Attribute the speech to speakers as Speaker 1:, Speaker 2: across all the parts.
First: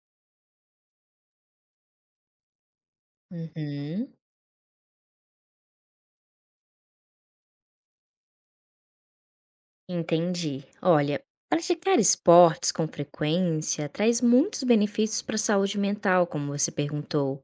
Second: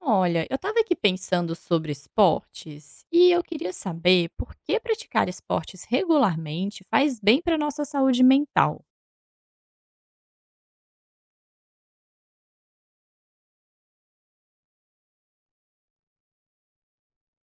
Speaker 1: Olha, eu estava aqui pensando sobre esportes e eu queria
Speaker 2: Uhum,
Speaker 1: saber por que praticar esportes regularmente faz bem para nossa saúde mental.
Speaker 2: entendi. Olha, praticar esportes com frequência traz muitos benefícios para a saúde mental, como você perguntou.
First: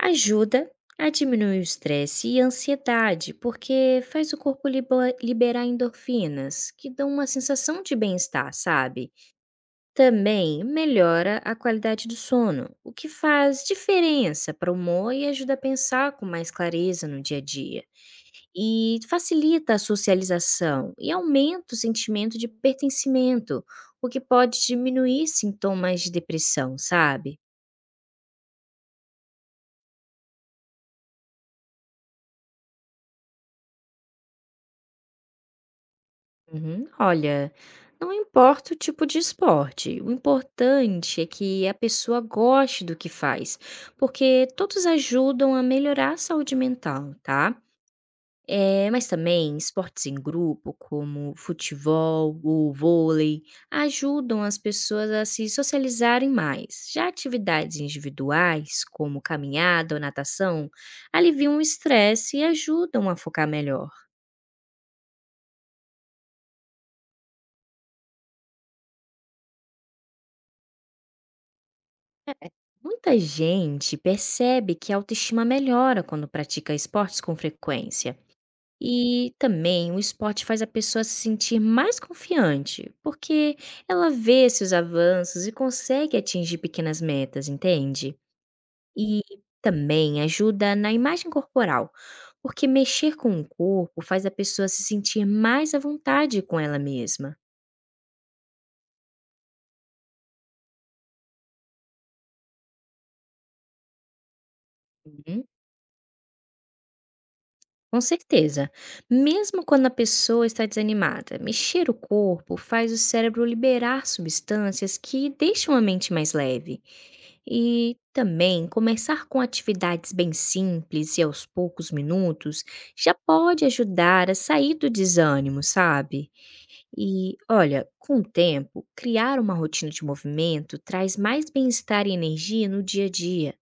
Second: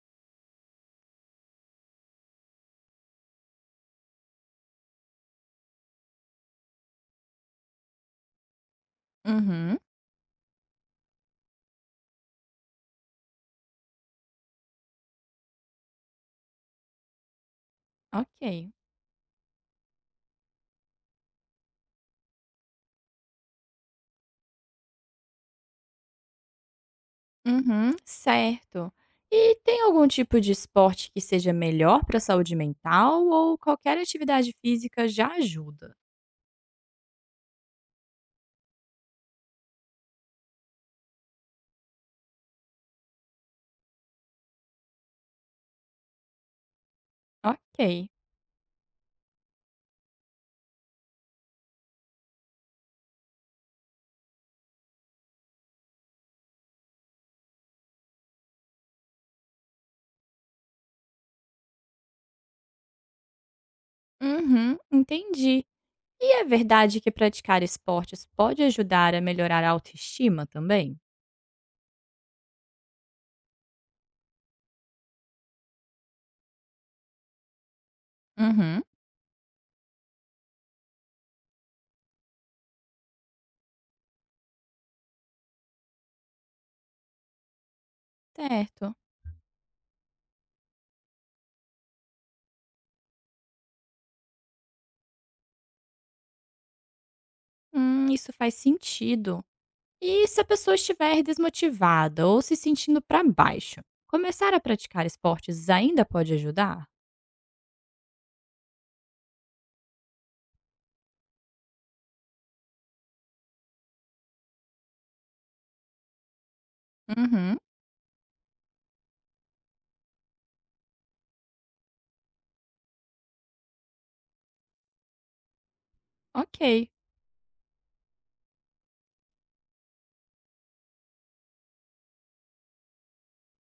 Speaker 2: Ajuda a diminuir o estresse e a ansiedade, porque faz o corpo liberar endorfinas, que dão uma sensação de bem-estar, sabe?
Speaker 1: Uhum.
Speaker 2: Também melhora a qualidade do sono, o que faz diferença para o humor e ajuda a pensar com mais clareza no dia a dia.
Speaker 1: Ok.
Speaker 2: E facilita a socialização e aumenta o sentimento de pertencimento, o que pode diminuir sintomas de depressão, sabe?
Speaker 1: Uhum, certo. E tem algum tipo de esporte que seja melhor para a saúde mental ou qualquer atividade física já ajuda?
Speaker 2: Uhum. Olha, não importa o tipo de esporte, o importante é que a pessoa goste do que faz, porque todos ajudam a melhorar a saúde mental, tá?
Speaker 1: Ok.
Speaker 2: Mas também esportes em grupo, como futebol ou vôlei, ajudam as pessoas a se socializarem mais. Já atividades individuais, como caminhada ou natação, aliviam o estresse e ajudam a focar melhor.
Speaker 1: Uhum, entendi. E é verdade que praticar esportes pode ajudar a melhorar a autoestima também?
Speaker 2: É, muita gente percebe que a autoestima melhora quando pratica esportes com frequência.
Speaker 1: Uhum.
Speaker 2: E também o esporte faz a pessoa se sentir mais confiante, porque ela vê esses avanços e consegue atingir pequenas metas, entende?
Speaker 1: Certo.
Speaker 2: E também ajuda na imagem corporal, porque mexer com o corpo faz a pessoa se sentir mais à vontade com ela mesma.
Speaker 1: Isso faz sentido. E se a pessoa estiver desmotivada ou se sentindo para baixo, começar a praticar
Speaker 2: Uhum,
Speaker 1: esportes ainda pode ajudar?
Speaker 2: com certeza. Mesmo quando a pessoa está desanimada, mexer o corpo faz o cérebro liberar substâncias que deixam a mente mais leve.
Speaker 1: Uhum.
Speaker 2: E também começar com atividades bem simples e aos poucos minutos já pode ajudar a sair do desânimo, sabe?
Speaker 1: Ok,
Speaker 2: E olha, com o tempo, criar uma rotina de movimento traz mais bem-estar e energia no dia a dia.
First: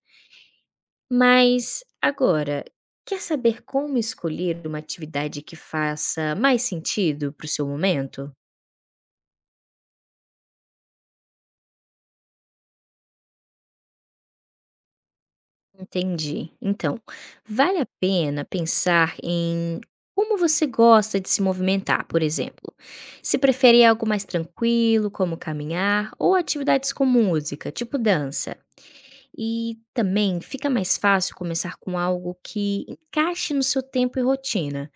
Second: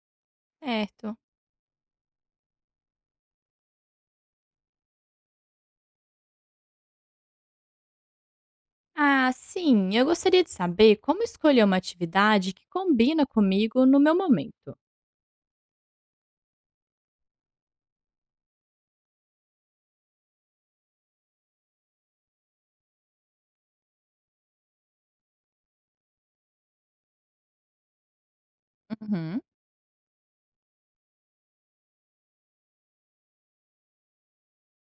Speaker 1: certo.
Speaker 2: Mas agora, quer saber como escolher uma atividade que faça mais sentido para o seu momento?
Speaker 1: Ah, sim, eu gostaria de saber como escolher uma atividade que combina comigo no meu momento.
Speaker 2: Entendi. Então, vale a pena pensar em como você gosta de se movimentar, por exemplo. Se prefere algo mais tranquilo, como caminhar, ou atividades com música, tipo dança.
Speaker 1: Uhum.
Speaker 2: E também fica mais fácil começar com algo que encaixe no seu tempo e rotina,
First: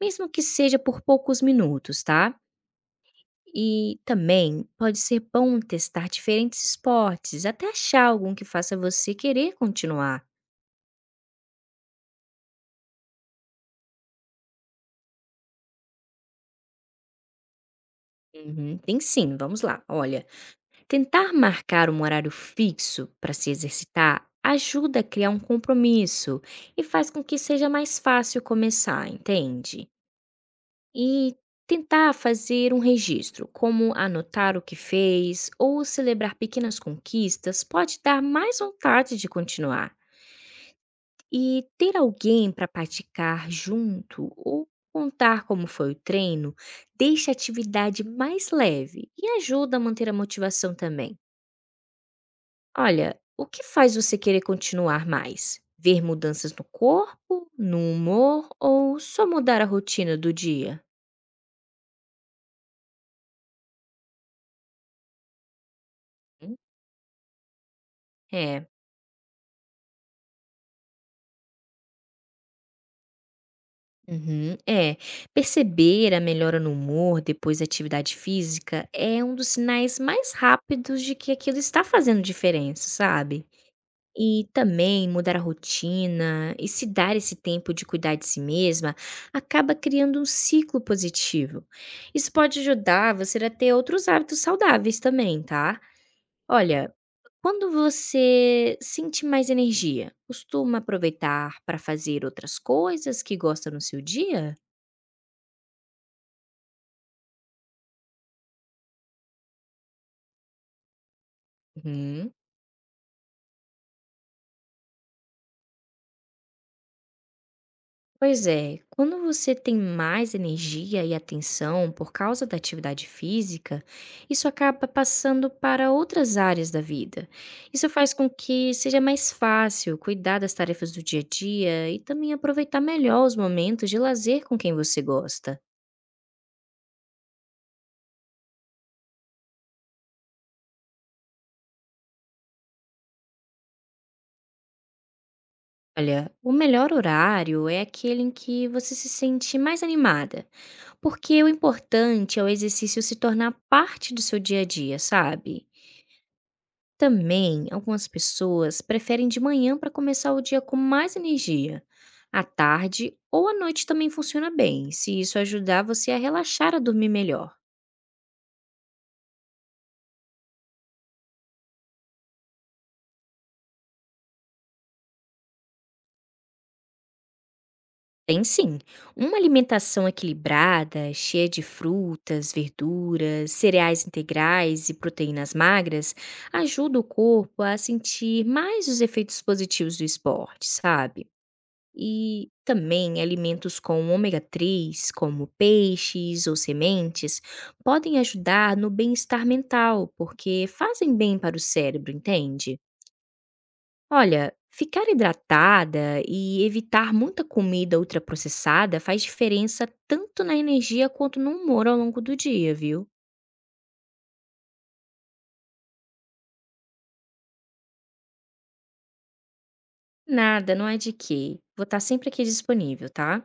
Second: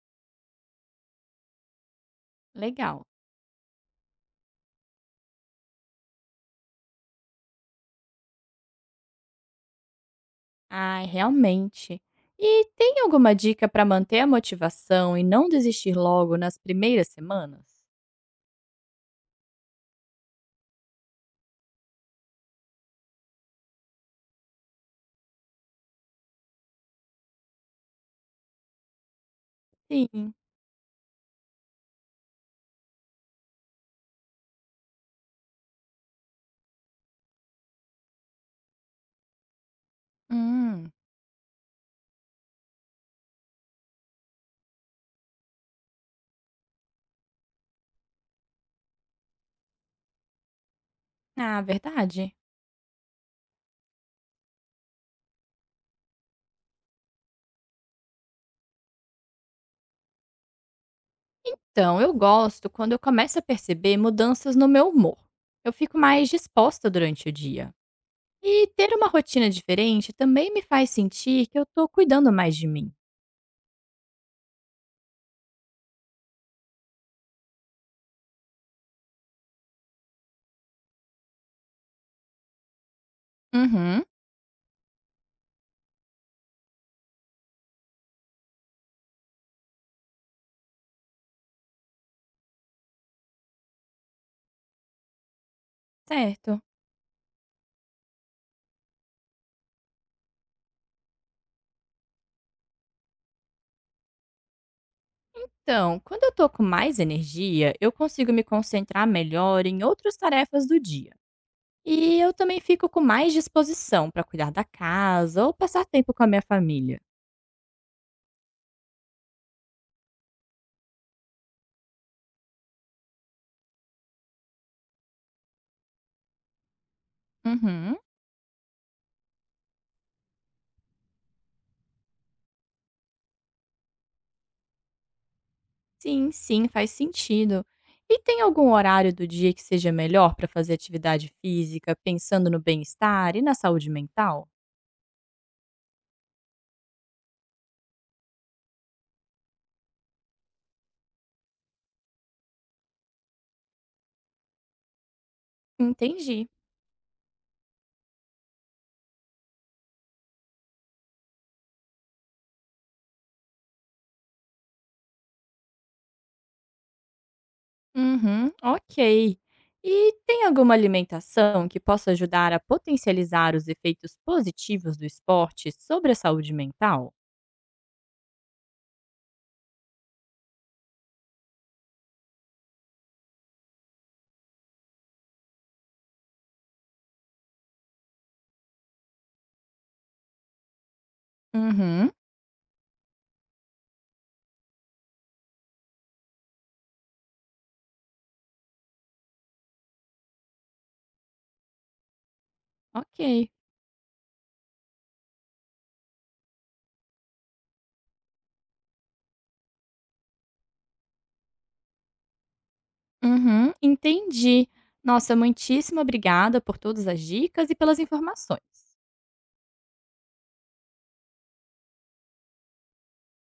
Speaker 2: mesmo que seja por poucos minutos, tá?
Speaker 1: Legal.
Speaker 2: E também pode ser bom testar diferentes esportes, até achar algum que faça você querer continuar.
Speaker 1: Ai, realmente. E tem alguma dica para manter a motivação e não desistir logo nas primeiras semanas?
Speaker 2: Uhum, tem sim, vamos lá. Olha, tentar marcar um horário fixo para se exercitar ajuda a criar um compromisso e faz com que seja mais fácil começar, entende?
Speaker 1: Sim.
Speaker 2: E tentar fazer um registro, como anotar o que fez ou celebrar pequenas conquistas, pode dar mais vontade de continuar.
Speaker 1: Hum.
Speaker 2: E ter alguém para praticar junto ou contar como foi o treino deixa a atividade mais leve e ajuda a manter a motivação também.
Speaker 1: Ah, verdade.
Speaker 2: Olha, o que faz você querer continuar mais? Ver mudanças no corpo, no humor ou só mudar a rotina do dia?
Speaker 1: Então, eu gosto quando eu começo a perceber mudanças no meu humor. Eu fico mais
Speaker 2: Hum,
Speaker 1: disposta durante o dia.
Speaker 2: É.
Speaker 1: E ter uma rotina diferente também me faz sentir que eu tô cuidando mais de mim.
Speaker 2: Uhum, é. Perceber a melhora no humor depois da atividade física é um dos sinais mais rápidos de que aquilo está fazendo diferença, sabe?
Speaker 1: Uhum.
Speaker 2: E também mudar a rotina e se dar esse tempo de cuidar de si mesma acaba criando um ciclo positivo. Isso pode ajudar você a ter outros hábitos saudáveis também, tá?
Speaker 1: Certo.
Speaker 2: Olha, quando você sente mais energia, costuma aproveitar para fazer outras coisas que gosta no seu dia?
Speaker 1: Então, quando eu tô com mais energia, eu consigo me concentrar melhor em outras tarefas do dia. E
Speaker 2: Uhum.
Speaker 1: eu também fico com mais disposição para cuidar da casa ou passar tempo com a minha família.
Speaker 2: Pois é, quando você tem mais energia e atenção por causa da atividade física, isso acaba passando para outras áreas da vida. Isso
Speaker 1: Uhum.
Speaker 2: faz com que seja mais fácil cuidar das tarefas do dia a dia e também aproveitar melhor os momentos de lazer com quem você gosta.
Speaker 1: Sim, sim, faz sentido. E tem algum horário do dia que seja melhor para fazer atividade física, pensando no bem-estar e na saúde mental?
Speaker 2: Olha, o melhor horário é aquele em que você se sente mais animada, porque o importante é o exercício se tornar parte do seu dia a dia, sabe?
Speaker 1: Entendi.
Speaker 2: Também, algumas pessoas preferem de manhã para começar o dia com mais energia. À tarde ou à noite também funciona bem, se isso ajudar você a relaxar a dormir melhor.
Speaker 1: Uhum, ok. E tem alguma alimentação que possa ajudar a potencializar os efeitos positivos do esporte sobre a saúde mental?
Speaker 2: Tem sim, uma alimentação equilibrada, cheia de frutas, verduras, cereais integrais e proteínas magras, ajuda o corpo a sentir mais os efeitos positivos do esporte, sabe?
Speaker 1: Uhum,
Speaker 2: E também alimentos com ômega 3, como peixes ou sementes, podem ajudar no bem-estar mental, porque fazem bem para o cérebro, entende?
Speaker 1: ok.
Speaker 2: Olha, ficar hidratada e evitar muita comida ultraprocessada faz diferença tanto na energia quanto no humor ao longo do dia, viu?
Speaker 1: Uhum, entendi. Nossa, muitíssimo obrigada por todas as dicas e pelas informações.
Speaker 2: Nada, não é de quê. Vou estar sempre aqui disponível, tá?